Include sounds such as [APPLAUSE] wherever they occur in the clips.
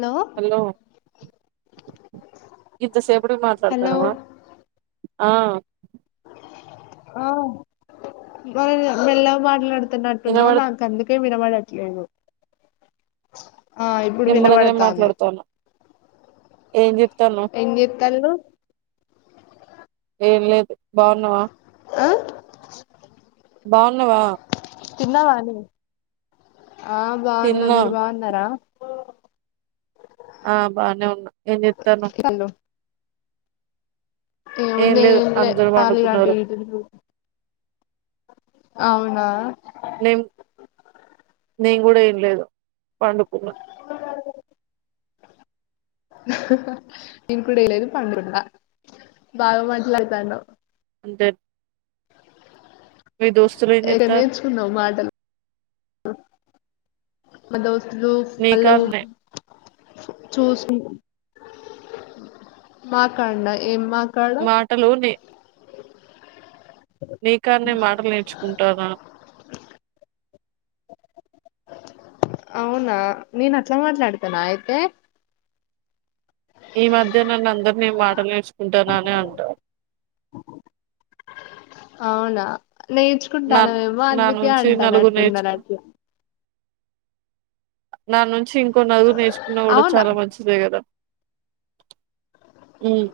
Hello గింత సేపటికి hello మాట్లాడుతానవా ఆ ఆ బాగ మెళ్ళగ మాట్లాడు తున్నట్టున్నావ్ వినబడు నాకు అందుకే వినవడట్లేదు ఆ ఇప్పుడు నిమ్మలంగానే వినబడుతాంది మాట్లాడుతాను ఏం చెప్తానవ్ ఎం చేతల్లు ఏం లేదు బాగున్నావా ఆ బాగున్నావా తిన్నావానే ఆ బాగున్నా తిన్నా మీరు బాగున్నారా ఆ బానే ఉన్నా ఎం చెస్తానవ్ ఎం ఏం ఉందే లేదు ఎం లే అందరు కాళీ అటు పండుకున్నారు ఇటు తిరుగు అవునా నేం నేను కూడా ఏం తినలేదు పండుకున్న నేను కూడాలేదు పండుకున్నా బాగా మాట్లాడుతానవ్ జ్ మీ దోస్తులీ ఎం ఎక్కడ చెత్తర్రు నేర్చుకున్నావు మాటలు మ దోస్తులూ వాళ్ళు నీకాన్నే చూసున్ మాకాడ్ న ఏం మా మాటలూ నె నీకాన్నె మాటలు నేర్చుకుంటానా అవునా నేను అట్ల మాట్లాడతనా అయితే ఈ మధ్య నన్ను అందర్నీ మాటలు నేర్చుకుంటాన అనే అంటారు [INAUDIBLE] అవునా నా నేర్చుకుంటానవేమో నా అందుకే నుంచి నలుగురు అంటానట్టున్నారు నేర్చుకు అందరూ నా నుంచి ఇంకో నలుగురు నేర్చుకున్నా కూడ అవునా చాలా మంచిదే కదా హ్మ్.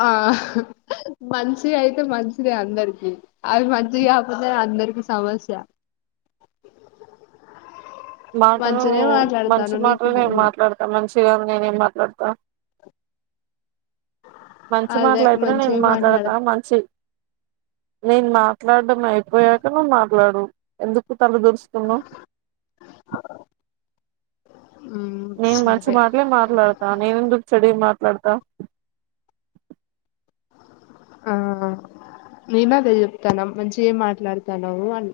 ఆ మన్స్ ది అయితే మంచిదే అందరికి అవి మంచి కాకపోతే అందరికి సమస్య [INAUDIBLE] మాటలూ మంచినే మాట్లాడతాను మంచి నీకు మాటల్ నేన్ మాట్లాడుతా మంచి చిదాన్నే నేనేం మాట్లాడ్తా మంచి అదే మాట్లాయితేనే నేన్ మంచిగా మాట్లాడతా మాట్లాడత మంచి నేన్ మాట్లాడ్డం అయిపోయాక నువ్వు మాట్లాడు ఎందుకు తల దూర్స్ స్తున్నవ్ నేను మంచి సరే మాట్లే మాట్లాడతా నేనెందుకు చెడు ఏం మాట్ ట్లాడతా మ్మ్ నేను అదె చెప్తాన మంచిగేం మాట్లాడతనవూ అని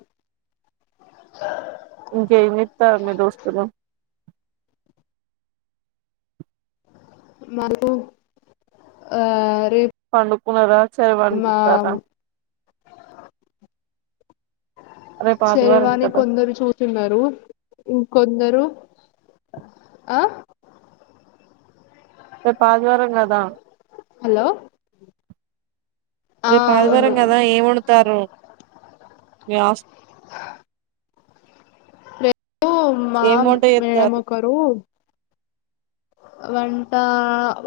ఇంకేమిత్తారు మి దోస్తులు మాకు ఆ రేపు పండుకున్నారా చెర్ మా [UNINTELLIGIBLE] ఆదివారం చెర్వాని కదా కొందరు చూసున్నరూ ఇన్ కొందరు ఆ రేపు ఆదివారం కదా హలో ఆ రేపు అవును ఆదివారం కదా ఏం వండుతారు మీ హాస్ హ ఓ మా ఏం వంట మేడం చేస్తారు ఒకరు వంటా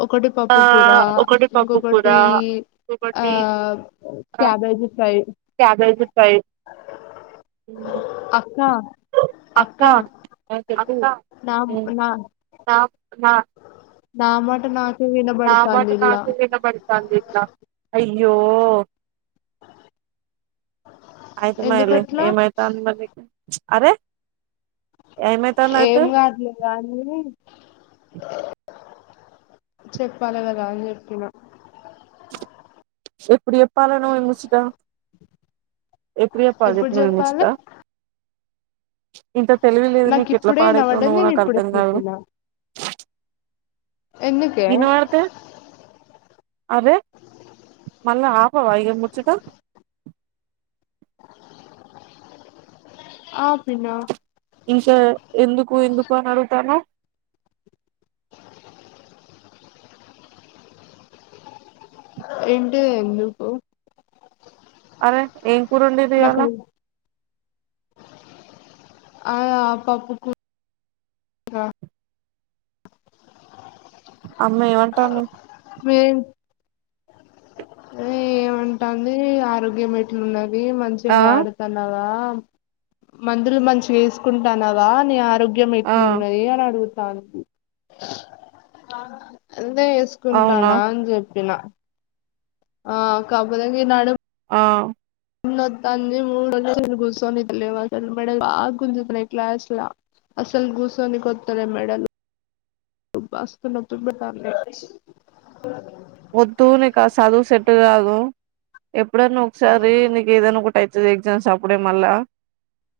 ఒకటి ఆ పప్పు కూర ఒకటి పప్పు కూర ఇంకొకటీ ఆ ఒకటి ఆహ్, క్యాబేజీ ఫ్రై క్యాబేజీ [INAUDIBLE] అక్కా అక్కా అక్కా నాక్ నా నా మాట నాక్ నా మాట నాకు వినపడతాంది దీంట్ల అయ్యో అయితే మాన్లే ఎందుకట్లా ఏమైతాంది మరి నీకు అరె ఏం కాదులె కానీ చెప్పాలి కద అని చెప్పిన ఎప్పుడు చెప్పాలి నువ్ ఈ ముచ్చట ఎప్పుడు చెప్పాలి చెప్పు నువ్వు ఈ ముచ్చట ఇంత తెలివి లేదు నాకు నీకు ఎట్ల ఇప్పుడే వినపడ్డది పాడైతన్నావో నేను నాకు ఇప్పుడే అర్ధం కాదు చెప్పిన ఎందుకే వినబడితే అరే మళ్ళ ఆపవా ఇగ ముచ్చట ఆపినా ఈశా ఎందుకు ఎందుకు అని అడుగుతన్నవ్ ఎంటే ఎందు పొ అరే ఏం కూర ఒండిరు నాకు ఇయాల ఆయా పప్పు కూ [INAUDIBLE] ర అమ్మ ఏమంటాంది ఏ ఏమంటాంది ఆరోగ్యం ఎట్ల ఉన్నది మంచిగ ఆ వాడుతున్నావా మందులు మంచిగ ఏసుకుంటానవా నీ ఆరోగ్యం ఆ ఎట్లున్నదీ అని అడుగుతు అందే అవునా ఏసుకుంటానా అని జెప్ పిన ఆ కాపోతె నీ నడుం ఆ ఉండొద్దంది మూడు [UNINTELLIGIBLE] గూసోని లేవాల [UNINTELLIGIBLE] మెడల్ బా గుంజతున్నయ్ క్లాస్ల అసలు గూసోనికొత్తలే మెడలు బస్తు నొప్పి బెత్తాంది వొద్దు నీకు ఆ సదువు సెట్టు గాదు ఎప్పుడన్న ఒకసారి నీకు ఏదన ఒక అయితది ఎగ్జామ్స్ అప్పుడే మళ్ళా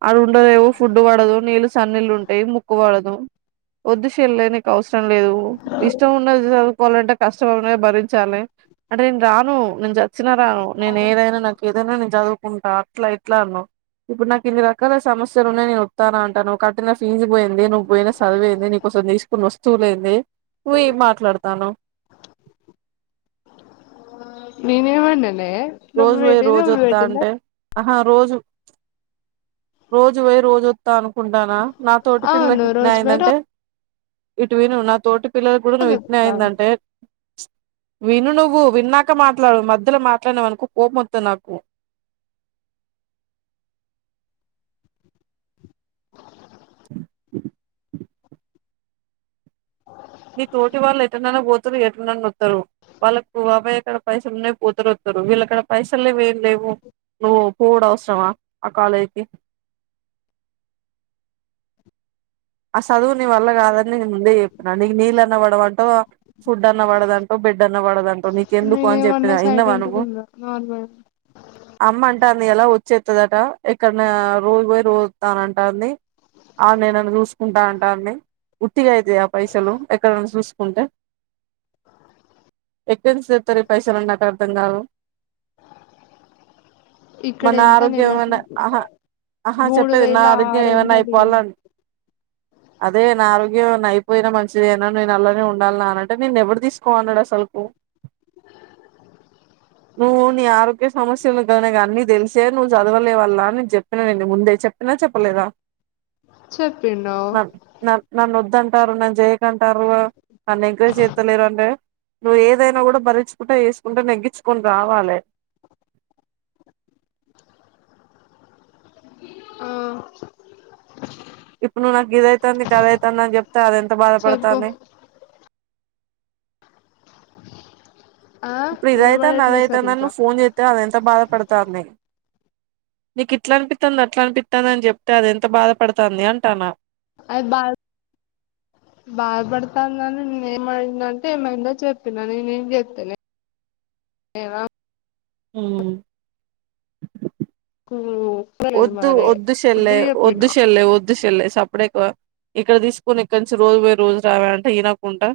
ఆడ ఉండనేమో ఫుడ్డు పడదు నీళ్ళు సన్నీళ్ళు ఉంటయ ముక్కు వడదు ఒద్దు శెల్లే నీకు అవసరం లేదు ఇష్టం ఉన్నది చదువుకోవాలంటే కష్ట నువే భరించాలి అంటే నేను రాను నేను చచ్చినా రాను నేను ఏదైనా నాకు దనా నేన్ చదువుకుంటా అట్లా ఇట్లా అన్నవ్ ఇప్పుడు నాకు ఇన్ని రకాల సమస్యలున్నయ్, నేను ఒత్తానంటనవ్ కట్టిన ఫీజ్ బోయింది, నువ్ బొయిన సదువేంది నీకు. సొ దిసుకున్న వస్తువులేంది నువ్ ఏం మాట్లాడతాన్నవ్ నువ్ వెట్టందే వెట్టింద అహా రోజు రోజు వొయ్ రోజు ఒత్తా అనుకుంటానా నా తోటి పిల్లకు అవును ఇట్ల రోజు పై అయిందంటే ఇటు విను నా తోటి పిల్లల గూడా నువ్ ఇట్నే రోజు అయిందంటే విను నువ్వు విన్నాక మాట్లాడు మధ్యలో మాట్లాడినవ్ అను కొ కోప్మొత్తద్ నాకు అ నీ తోటి వాళ్ళు ఎట్టనన్న వోతరు ఎట్లనన్న ఒత్తరు వాళ్ళకు అవ్వ అయ్య కాడ పైసలు ఉన్నయ్ పోతరు ఒత్తరు, వీళ్ళ కాడ పైసల్ లేవు ఏం లేవు నువ్వు. పోవుడు అవసరమా ఆ కాలేజ్కి ఆ సదువు నీ వల్ల గాదని నేను ముందే ఎప్పిన నీకు నీళ్ళన్న వడవంటవ్ ఫుడ్ అన్న వడదంటవ్, బెడ్ అన్న వడదంటవ్, నీకు ఎందుకు అని చెప్పిన నేనేమన్నా ఇన్నవా సైలెంట్ నువ్వు గున్నా నార్మల్ అమ్మ అంటాంది ఇయాల ఒ చెత్తదట ఎక్కడ్నా రోజు బొయ్ రోజ్ ఒత్తానంటాంది ఆడ్నే నన్ను జూస్ కుంటా అంటాంది ఉట్టిగ అయితయా పైసలు ఎక్కడన చూసుకుంటే ఎక్కన్నుంచి దెత్తరు ఈ పైసలన్ నాకు అర్థం గాదు ఇక్కడ మన ఎంత ఆరోగ్యం నెలకు మన అహా అహా మూడు చెప్పేది నా వేల ఆరోగ్యం ఆరు ఏమన్న వందలు అయిపోవాలన్ అదే నా ఆరోగ్యం ఏమన్న అయిపోయినా మంచిదేనా, నేను అల్లానే ఉండాల్నా, అనంటే నిన్ను ఎవడు దీసుకో అన్నడు అస. అసలు కు నువ్వు నీ ఆరోగ్య సమస్యలు కన అన్నీ తెలిసే నువ్వు చదవలేవల్ల అని చెప్పిన నేని ముందే చెప్. నా చెప్పలేదా చెప్పిండు నన్ నా నన్ వద్ అంటారు నన్ జయకంటారు నన్ ఎంకరేజ్ చేతలేరు అంటే నువ్వు ఏదైనా కూడ భరిచుకుంటా వేసుకుంటా నెగ్గించుకొని రావాలె ఆ ఇప్పుడు నువ్వు నాకు గిది అయితాంది, అది అయితాంది అని చెప్తే అది ఎంత చెప్పు బాధపడతాంది. ఆ ఇప్పుడు ఇదైతే వినబడట్లే నాదైతేనని సరిగ్గా నువ్వు ఫోన్ చేస్తే అదంత బాధపడతాంది నీకు ఇట్లా అనిపిస్తాంది అట్లా అనిపిస్తాంది అని చెప్తే అది ఎంత బాధపడుతాంది అంటాన్నా అది బాద్ [INAUDIBLE] బాధపడుతాందని నేను ఏమైందంటే ఏమైందో చెప్పినా నేనేం చెప్తలే ఏవ హు కూ ఒద్దు ఒద్దు చెల్లె ఒద్దు చెల్లె ఒద్దు చెల్లె సప్ ఇక్కడ తీసుకొని ఇక్కడి నుంచి రోజు పోయి, రోజు రావే అంటే ఇనకుంటా.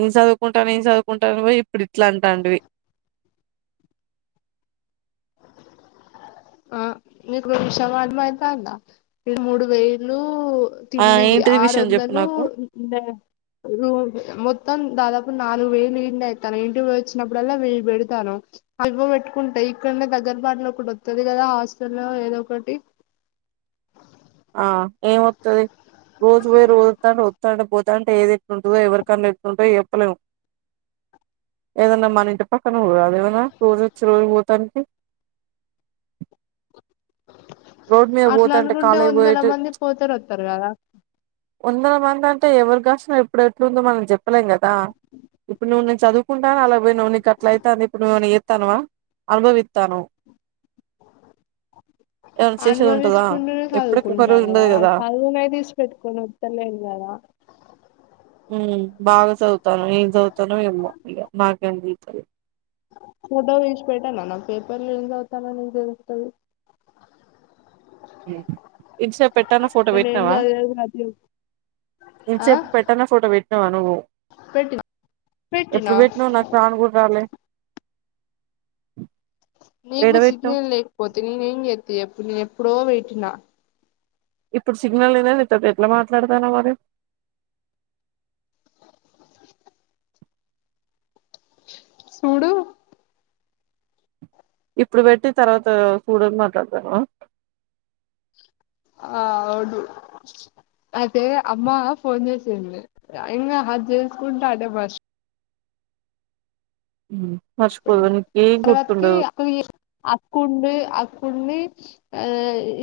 ఏం చదువుకుంటా ఏం చదువుకుంటా అని పోయి ఇప్పుడు ఇట్లా అంటాంటివి [INAUDIBLE] ఆ మీకు ఒక విషయం అర్దమయితాందా ఇది మూడు వేలు ఆ తిండికి ఏంటిది విషయం చెప్పు ఆరొందలు నాకు మే రూమ్ మొ త్తం దాదాపు నాలుగు వేలు ఈడనే అవుతాన్నయి. ఇంటికి పోయి వచ్చినప్పుడల్లా వెయ్యి పెడతాను అవ్వి పెట్టుకుంటయి. ఇక్కడనే దగ్గరపాటులో ఒకటి వత్తది కదా హాస్టలో ఏదో ఒకటి ఆ ఏం వత్తది రోజు పోయి, రోజు వత్తాంటే వత్తాంటే పో. తా అంటే ఏది ఎట్టుంటుందో, ఎవరి కండ్లు ఎట్టుంటదో చెప్పలేం. ఏదన్నా మన ఇంటి పక్కన ఊరా అదేమన్నా రోజు వచ్చి రోజు పోతానికి. [INAUDIBLE] రోడ్ మీద అట్లా పోతాంటే అనుకుంటే కాలేజ్ కి వందల పోయిటు మంది పోతారు వత్తరు కదా వందల మంది అంటే ఎవరు కాసినా ఎప్పుడు ఎట్టుందో మనం చెప్పలేం కదా. ఇప్పుడు నువ్వు నేను చదువుకుంటాను అలాగ పోయినవు, నీకు అట్లాగ అయితాంది ఇప్పుడు నువ్వు ఏమన్నా చేత్తాన్నవా. అనుభవిత్తాన్నవ్ అనుభవిచ్చుకుంటూనే ఎప్పటికి ఒక రోజు చదువుకుంటాను ఉండదు ఆ కదా చదువును ఏడ తీసి పెట్టుకోను. త్తలేం కదా ఉమ్ బాగా చదువుతాను ఏం చదువుతానో ఏమో ఇగ మాక్ కనిపించలే. ఫోటో తీసి పెట్టనా నా పేపర్లు ఏం చదువుతానో నని తెలుస్తది. ఇంట్ సేప్ పెట్టన ఫోటో నేను ఏం పెట్టినావా, చదివేది ప్రతి ఆ ఇంతసేపు పెట్టన ఫోటో పెట్టినావా నువ్వు. పెట్టినా పెట్టినా ఎప్పుడు పెట్టినావు నాకు రాను కూడ రాలే. [INAUDIBLE] ఏడ నీకు పెట్టినావు సిగ్నల్ లేకపోతే నేను ఏం చేత్తి చెప్పు నేను ఎప్పుడో పెట్టినా. ఇప్పుడు సిగ్నల్ లేదా నీతోటి ఎట్లా మాట్లాడతున్నా మరి. [INAUDIBLE] సూడు ఇప్పుడు పెట్టి తర్వాత చూడని మాట్లాడతావా ఆ అవును అయితే అమ్మ ఫోన్ చేసింది ఇంగ హగ్ చేసుకుంటాండే మర్స్ ఉమ్ తర్వాతకి అక్కకు జేసి అక్కుండి అక్ కుండి ఆ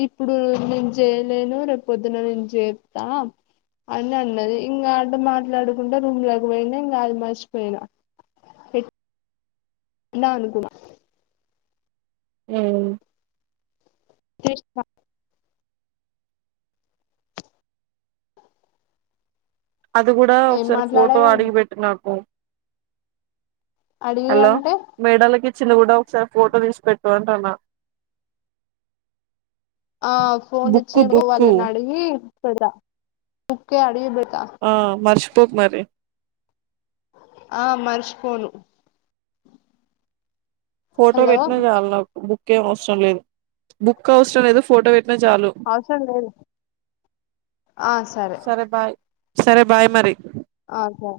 ఇప్పుడు నేను జేయలేను రేపు పొద్దున నేను జేత్తాం అని అన్నది ఇంగా అట్ట మాట్లాడుకుంటా రూమ్లోకి పోయినా ఇంగ అది మర్షిపోయినా పెట్ నా అనుకున్నా ఉమ్ క్రిష్ణా అది కూడా ఏం ఒకసారి ఫోటో మాట్లాడావు అడిగి పెట్టు నాకు అడిగి హలో అంటే మేడలోకి చిన్న కూడా ఒకసారి ఫోటో తీసి పెట్టు అంటన్నా ఆ ఫోన్ ఇచ్చిండు వాళ్ళని అడిగి పెడతా బుక్కే అడిగి పెడతా ఆ మర్చిపోక్ మరి ఆ మర్చిపోను ఫోటో హలో పెట్టినా చాలు నాకు బుక్ ఏం అవసరం లేదు బుక్ అవసరం లేదు ఫోటో వెట్ నాచాలు అవసరం లేదు సరే బాయ్ సరే బాయ్ మరి ఆహా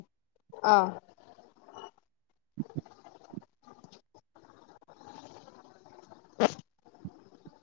ఆ